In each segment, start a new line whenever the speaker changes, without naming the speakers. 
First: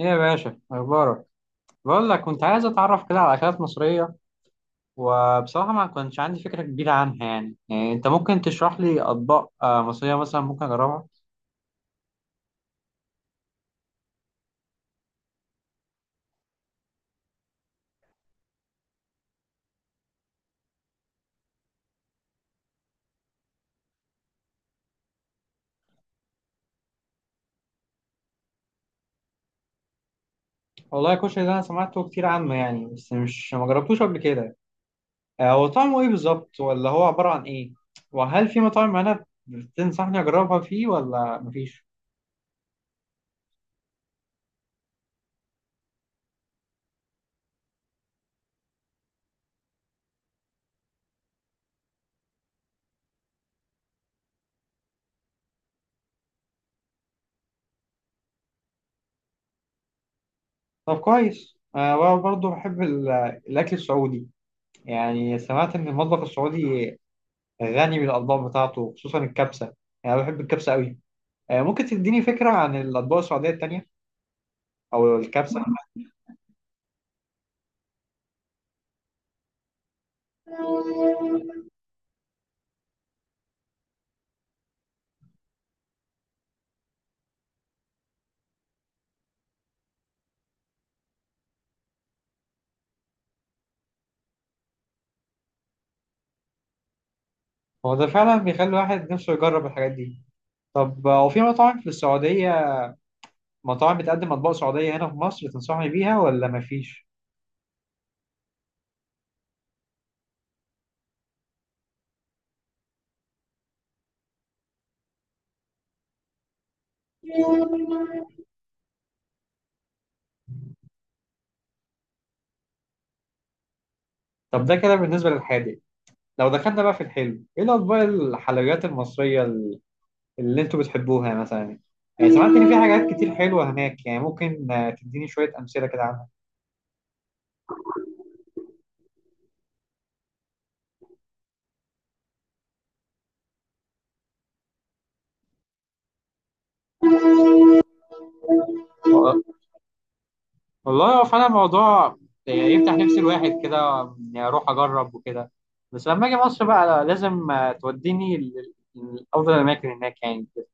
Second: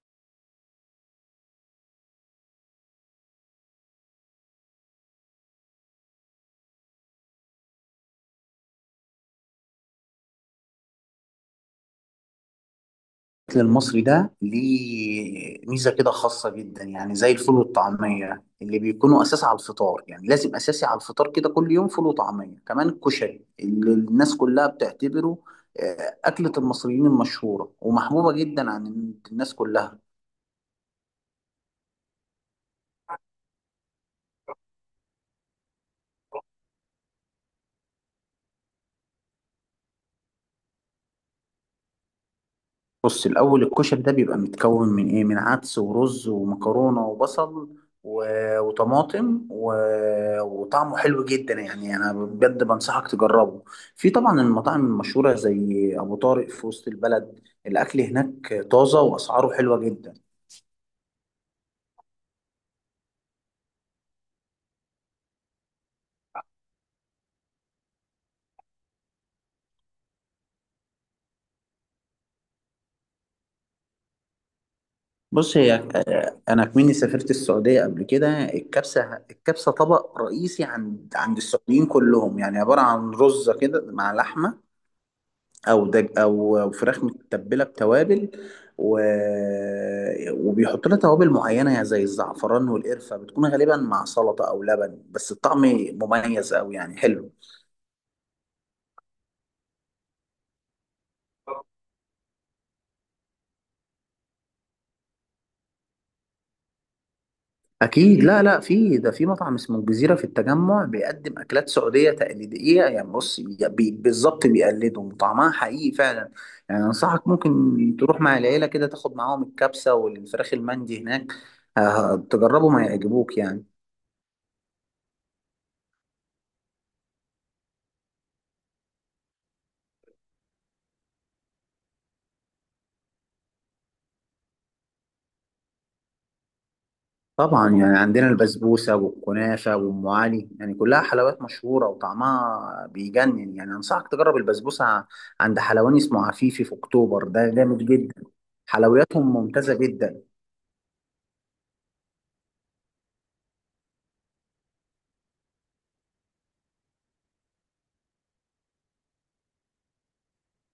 ايه يا باشا اخبارك؟ بقول لك كنت عايز اتعرف كده على اكلات مصريه، وبصراحه ما كنتش عندي فكره كبيره عنها يعني، انت ممكن تشرح لي اطباق مصريه مثلا ممكن اجربها؟
الأكل المصري ده ليه ميزة كده خاصة جدا، يعني زي الفول والطعمية اللي بيكونوا أساس على الفطار، يعني لازم أساسي على الفطار كده كل يوم فول وطعمية. كمان الكشري اللي الناس كلها بتعتبره أكلة المصريين المشهورة ومحبوبة جدا عن الناس كلها.
والله الكشري ده انا سمعته كتير عنه يعني بس مش ما جربتوش قبل كده. هو طعمه ايه بالظبط ولا هو عباره عن ايه؟ وهل في مطاعم انا تنصحني اجربها فيه ولا مفيش؟
بص، الأول الكشري ده بيبقى متكون من إيه؟ من عدس ورز ومكرونة وبصل و... وطماطم وطعمه حلو جدا، يعني أنا بجد بنصحك تجربه. في طبعا المطاعم المشهورة زي أبو طارق في وسط البلد، الأكل هناك طازة وأسعاره حلوة جدا.
طب كويس، انا برضه بحب الاكل السعودي، يعني سمعت ان المطبخ السعودي غني بالاطباق بتاعته خصوصا الكبسه، يعني انا بحب الكبسه قوي. ممكن تديني فكره عن الاطباق السعوديه التانيه او
بص
الكبسه؟
هي، أنا كمني سافرت السعودية قبل كده. الكبسة طبق رئيسي عند السعوديين كلهم، يعني عبارة عن رز كده مع لحمة او دج او فراخ متبله بتوابل و... وبيحط لها توابل معينه يعني زي الزعفران والقرفه، بتكون غالبا مع سلطه او لبن، بس الطعم مميز قوي يعني حلو.
هو ده فعلا بيخلي الواحد نفسه يجرب الحاجات دي. طب هو في مطاعم في السعوديه، مطاعم بتقدم اطباق سعوديه هنا في مصر تنصحني بيها ولا مفيش؟
اكيد، لا في، ده في مطعم اسمه الجزيره في التجمع بيقدم اكلات سعوديه تقليديه، يعني بص بالظبط بيقلدهم، طعمها حقيقي فعلا. يعني انصحك ممكن تروح مع العيله كده، تاخد معاهم الكبسه والفراخ المندي هناك، تجربهم هيعجبوك يعني.
طب ده كده بالنسبه للحادق، لو دخلنا بقى في الحلو، ايه الاطباق الحلويات المصريه اللي انتوا بتحبوها مثلا؟ يعني سمعت ان في حاجات كتير حلوه هناك، يعني ممكن تديني شويه امثله كده
طبعا يعني عندنا البسبوسة والكنافة وأم علي، يعني كلها حلويات مشهورة وطعمها بيجنن. يعني أنصحك تجرب البسبوسة عند حلواني اسمه عفيفي في أكتوبر، ده جامد جدا، حلوياتهم
عنها؟
ممتازة جدا.
والله هو فعلا الموضوع يعني يفتح نفس الواحد كده إني اروح اجرب وكده. بس لما اجي مصر بقى لازم توديني لافضل الاماكن هناك يعني كده.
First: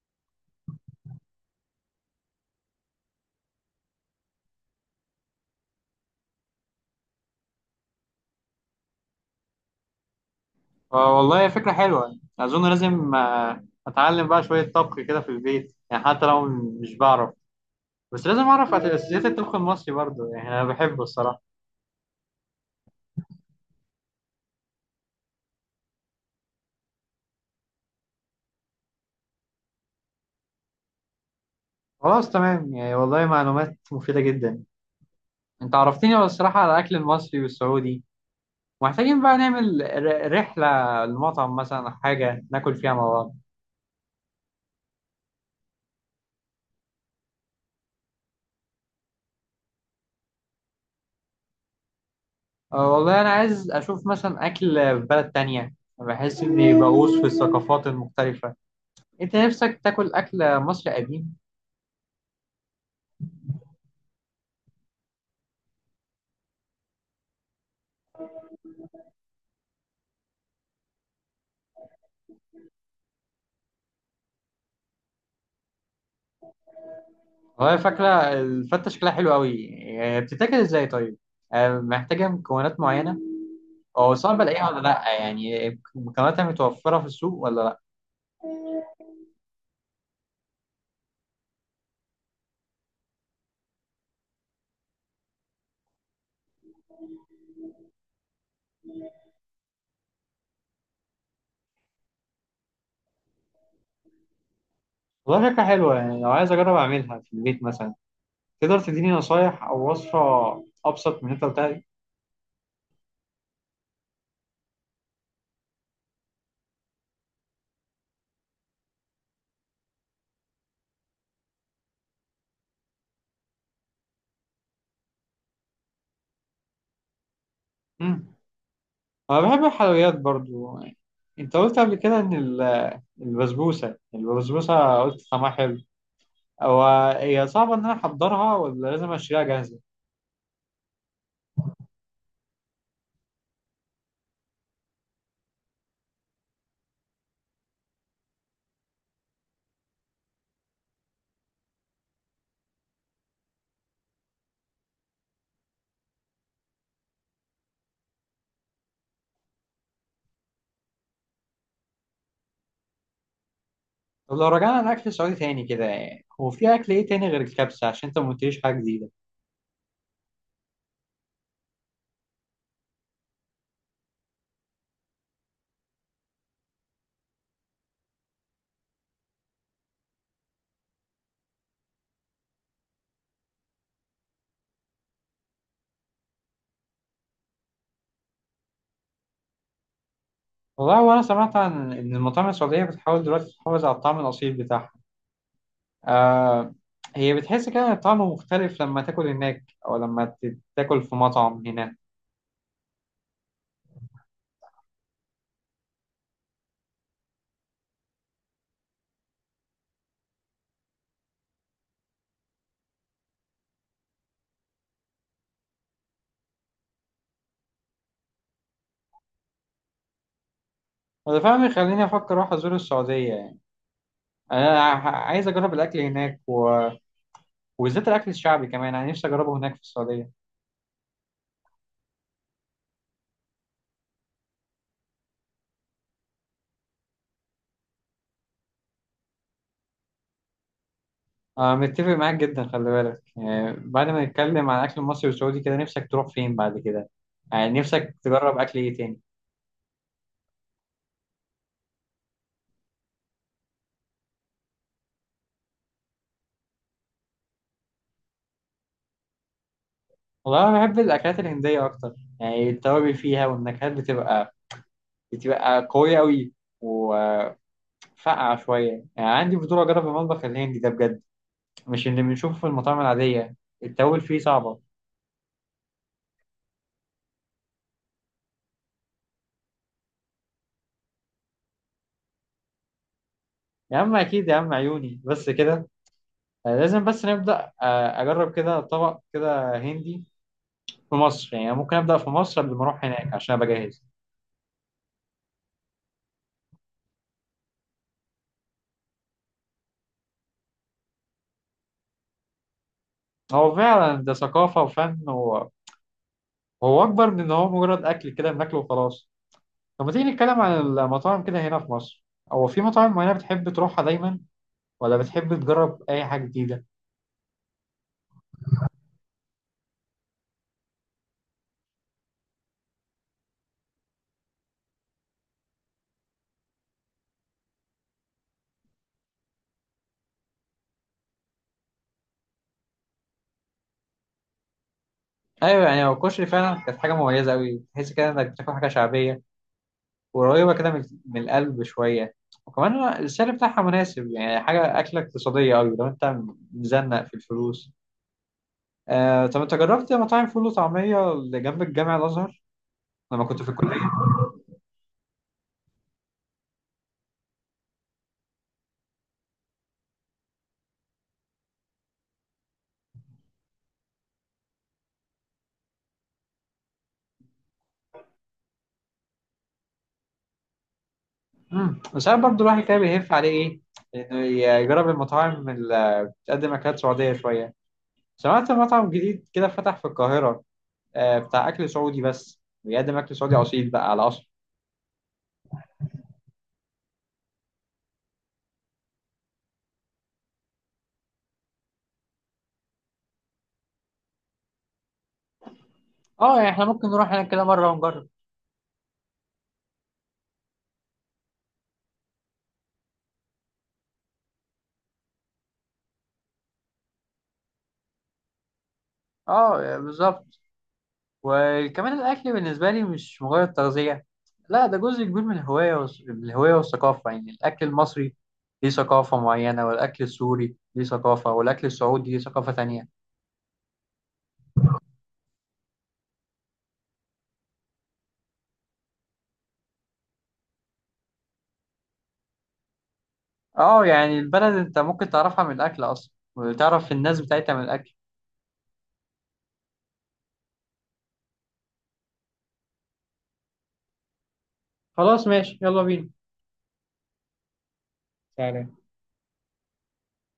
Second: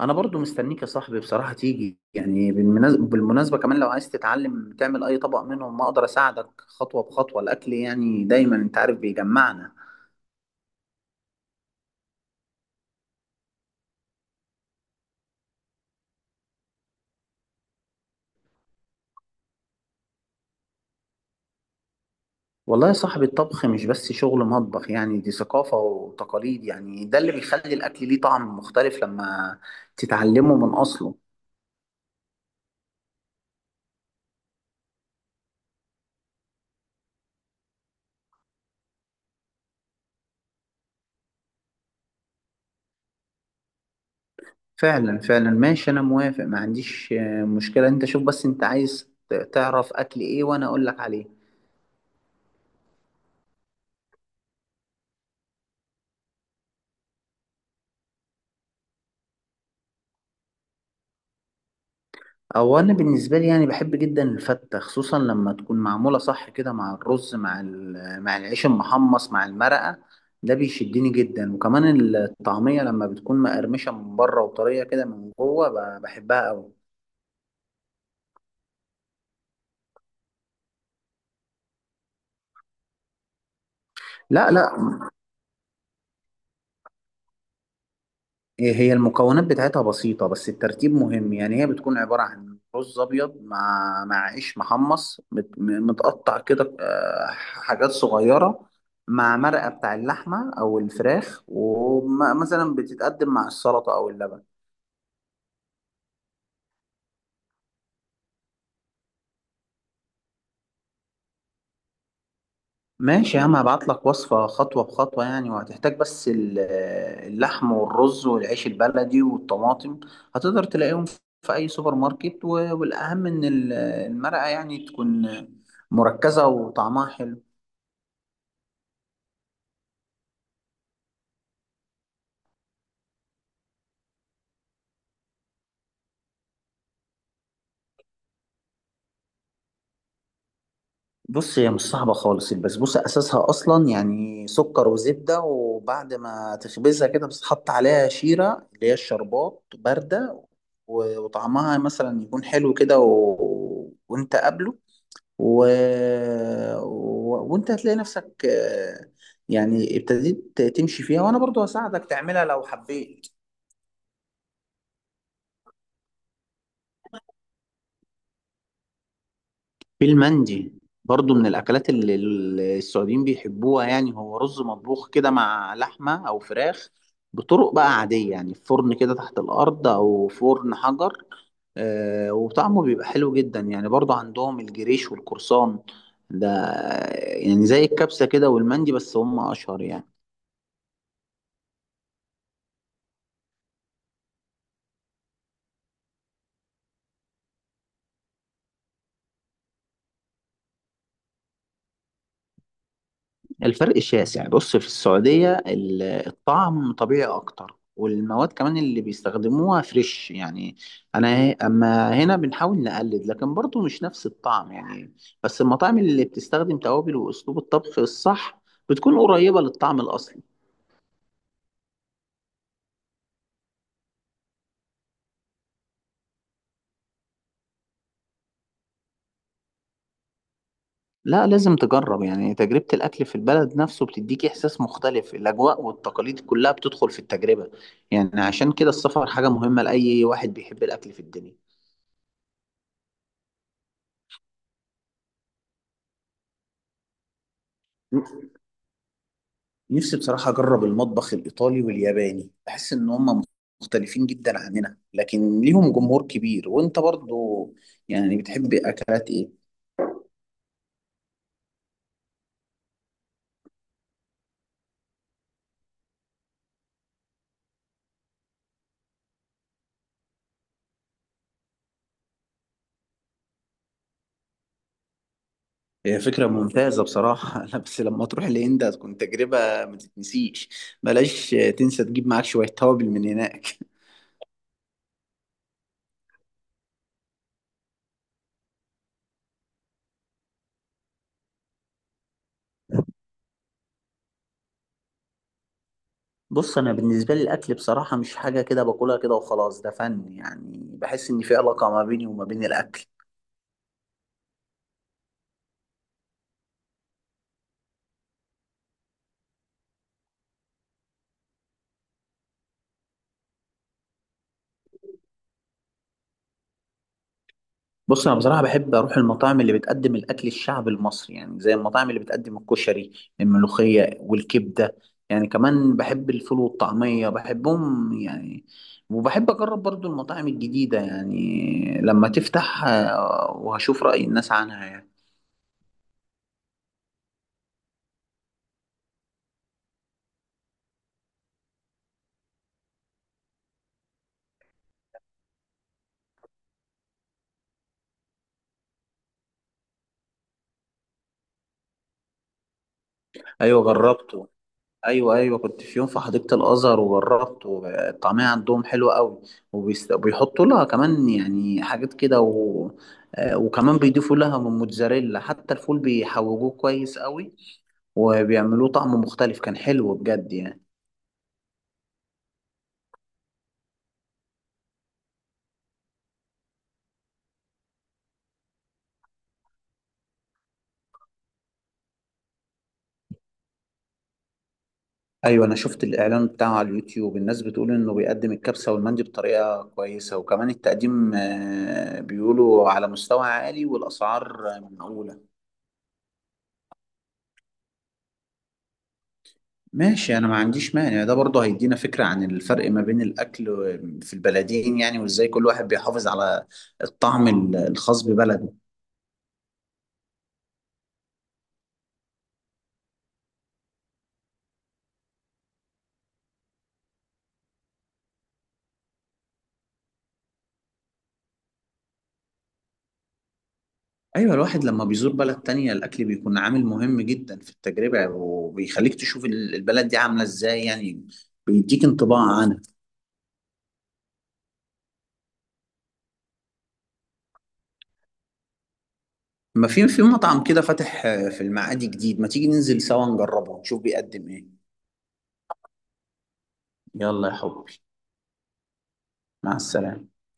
أنا برضو مستنيك يا صاحبي بصراحة تيجي. يعني بالمناسبة كمان لو عايز تتعلم تعمل أي طبق منهم، ما أقدر أساعدك خطوة بخطوة. الأكل يعني دايما أنت عارف بيجمعنا.
والله فكره حلوه، اظن لازم اتعلم بقى شويه طبخ كده في البيت، يعني حتى لو مش بعرف بس لازم اعرف اساسيات الطبخ المصري برضه، يعني انا بحبه الصراحه.
والله يا صاحبي، الطبخ مش بس شغل مطبخ، يعني دي ثقافة وتقاليد، يعني ده اللي بيخلي الأكل ليه طعم مختلف لما تتعلمه من أصله.
خلاص تمام، يعني والله معلومات مفيده جدا، انت عرفتني الصراحه على الاكل المصري والسعودي. محتاجين بقى نعمل رحلة لمطعم مثلا أو حاجة ناكل فيها مع بعض.
فعلا ماشي، أنا موافق، ما عنديش مشكلة. أنت شوف بس أنت عايز تعرف أكل إيه وأنا أقول لك عليه.
أه والله أنا عايز أشوف مثلا أكل في بلد تانية، بحس إني بغوص في الثقافات المختلفة. أنت نفسك تاكل أكل مصري قديم؟
أو أنا بالنسبة لي يعني بحب جدا الفتة، خصوصا لما تكون معمولة صح كده مع الرز، مع مع العيش المحمص مع المرقة، ده بيشدني جدا. وكمان الطعمية لما بتكون مقرمشة من بره وطرية كده من جوه، بحبها أوي.
والله فاكرة الفتة شكلها حلو أوي، يعني بتتاكل إزاي طيب؟ أه محتاجة مكونات معينة؟ أو صعب
لا
ألاقيها
لا.
ولا لأ يعني؟ مكوناتها متوفرة في السوق ولا لأ؟
هي المكونات بتاعتها بسيطة، بس الترتيب مهم. يعني هي بتكون عبارة عن رز أبيض مع عيش محمص متقطع كده، حاجات صغيرة، مع مرقة بتاع اللحمة أو الفراخ، ومثلا بتتقدم مع السلطة أو اللبن.
والله شكلها حلوة، يعني لو عايز أجرب أعملها في البيت مثلا، تقدر تديني نصايح أو وصفة أبسط من اللي أنت قلتها دي؟
ماشي يا عم، هبعت لك وصفة خطوة بخطوة، يعني وهتحتاج بس اللحم والرز والعيش البلدي والطماطم، هتقدر تلاقيهم في أي سوبر ماركت، والأهم إن المرقة يعني تكون مركزة وطعمها حلو.
مم. أنا بحب الحلويات برضو. أنت قلت قبل كده إن البسبوسة قلت طعمها حلو. هو هي صعبة إن أنا أحضرها ولا لازم أشتريها جاهزة؟
بص، هي مش صعبة خالص. البسبوسة أساسها أصلا يعني سكر وزبدة، وبعد ما تخبزها كده بتتحط عليها شيرة اللي هي الشربات باردة، وطعمها مثلا يكون حلو كده وأنت قابله و... وانت هتلاقي نفسك، يعني ابتديت تمشي فيها، وانا برضو هساعدك تعملها لو حبيت.
طب لو رجعنا لأكل سعودي تاني كده، هو في أكل إيه تاني غير الكبسة عشان أنت ما قلتليش حاجة جديدة؟
في المندي، برضو من الأكلات اللي السعوديين بيحبوها، يعني هو رز مطبوخ كده مع لحمة أو فراخ، بطرق بقى عادية، يعني في فرن كده تحت الأرض أو فرن حجر. وطعمه بيبقى حلو جدا. يعني برضو عندهم الجريش والقرصان ده، يعني زي الكبسة كده والمندي، بس هم أشهر يعني.
والله وأنا سمعت عن إن المطاعم السعودية بتحاول دلوقتي تحافظ على الطعم الأصيل بتاعها. آه، هي بتحس كده إن الطعم مختلف لما تاكل هناك أو لما تاكل في مطعم هنا؟
الفرق شاسع. بص في السعودية الطعم طبيعي أكتر، والمواد كمان اللي بيستخدموها فريش يعني. أنا أما هنا بنحاول نقلد، لكن برضه مش نفس الطعم يعني، بس المطاعم اللي بتستخدم توابل وأسلوب الطبخ الصح بتكون قريبة للطعم الأصلي.
وده فعلا يخليني أفكر أروح أزور السعودية. انا عايز اجرب الاكل هناك وبالذات الاكل الشعبي، كمان انا نفسي اجربه هناك في السعوديه.
لا لازم تجرب، يعني تجربة الأكل في البلد نفسه بتديك إحساس مختلف، الأجواء والتقاليد كلها بتدخل في التجربة، يعني عشان كده السفر حاجة مهمة لأي واحد بيحب الأكل في الدنيا.
انا متفق معاك جدا. خلي بالك يعني بعد ما نتكلم عن الاكل المصري والسعودي كده، نفسك تروح فين بعد كده؟ يعني نفسك تجرب اكل ايه تاني؟
نفسي بصراحة أجرب المطبخ الإيطالي والياباني، بحس إن هما مختلفين جدا عننا لكن ليهم جمهور كبير. وأنت برضو يعني بتحب أكلات إيه؟
والله انا بحب الاكلات الهنديه اكتر، يعني التوابل فيها والنكهات بتبقى قويه قوي وفقعه شويه، يعني عندي فضول اجرب المطبخ الهندي ده بجد، مش اللي بنشوفه في المطاعم العاديه. التوابل فيه صعبه.
هي فكرة ممتازة بصراحة. لا بس لما تروح الهند هتكون تجربة ما تتنسيش، بلاش تنسى تجيب معاك شوية توابل من هناك.
يا عم اكيد يا عم، عيوني بس كده. لازم بس نبدأ، أجرب كده طبق كده هندي في مصر، يعني ممكن أبدأ في مصر قبل ما أروح هناك عشان أبقى جاهز.
بص أنا بالنسبة لي الأكل بصراحة مش حاجة كده باكلها كده وخلاص، ده فن، يعني بحس إن في علاقة ما بيني وما بين الأكل.
هو فعلا ده ثقافة وفن وهو أكبر من إن هو مجرد أكل كده بناكله وخلاص. طب ما تيجي نتكلم عن المطاعم كده هنا في مصر، هو في مطاعم معينة بتحب تروحها دايما ولا بتحب تجرب أي حاجة جديدة؟
بص انا بصراحه بحب اروح المطاعم اللي بتقدم الاكل الشعبي المصري، يعني زي المطاعم اللي بتقدم الكشري، الملوخيه والكبده. يعني كمان بحب الفول والطعميه بحبهم يعني. وبحب اجرب برضو المطاعم الجديده، يعني لما تفتح وهشوف راي الناس عنها يعني.
أيوه، يعني هو الكشري فعلا كانت حاجة مميزة أوي، تحس كده إنك بتاكل حاجة شعبية قريبة كده من القلب شوية، وكمان السعر بتاعها مناسب، يعني حاجة أكلة اقتصادية أوي لو أنت مزنق في الفلوس. آه، طب أنت جربت مطاعم فول وطعمية اللي جنب الجامع الأزهر لما كنت في
ايوه
الكلية؟
جربته، ايوه كنت في يوم في حديقه الازهر وجربت، والطعميه عندهم حلوه قوي. وبيحطوا لها كمان يعني حاجات كده وكمان بيضيفوا لها من موتزاريلا، حتى الفول بيحوجوه كويس قوي، وبيعملوه طعم مختلف، كان حلو بجد يعني.
بس أنا برضه الواحد كده بيهف عليه إيه؟ إنه يجرب المطاعم اللي بتقدم أكلات سعودية شوية. سمعت مطعم جديد كده فتح في القاهرة، آه، بتاع أكل سعودي، بس بيقدم أكل سعودي أصيل بقى على أصل.
ايوه انا شفت الاعلان بتاعه على اليوتيوب، الناس بتقول انه بيقدم الكبسه والمندي بطريقه كويسه، وكمان التقديم بيقولوا على مستوى عالي، والاسعار معقوله.
آه، يعني إحنا ممكن نروح هناك كده مرة ونجرب.
ماشي انا ما عنديش مانع، ده برضه هيدينا فكرة عن الفرق ما بين الاكل في البلدين يعني، وازاي كل واحد بيحافظ على الطعم الخاص ببلده.
آه بالظبط، وكمان الأكل بالنسبة لي مش مجرد تغذية، لا ده جزء كبير من الهواية من الهواية والثقافة، يعني الأكل المصري ليه ثقافة معينة، والأكل السوري ليه ثقافة، والأكل السعودي ليه ثقافة تانية.
ايوه الواحد لما بيزور بلد تانية الاكل بيكون عامل مهم جدا في التجربة، وبيخليك تشوف البلد دي عاملة ازاي يعني، بيديك انطباع عنها.
اه يعني البلد أنت ممكن تعرفها من الأكل أصلا، وتعرف الناس بتاعتها من الأكل.
ما في، في مطعم كده فاتح في المعادي جديد، ما تيجي ننزل سوا نجربه نشوف بيقدم ايه.
خلاص ماشي، يلا بينا،
يلا يا حبي،
تعالى.
مع السلامة.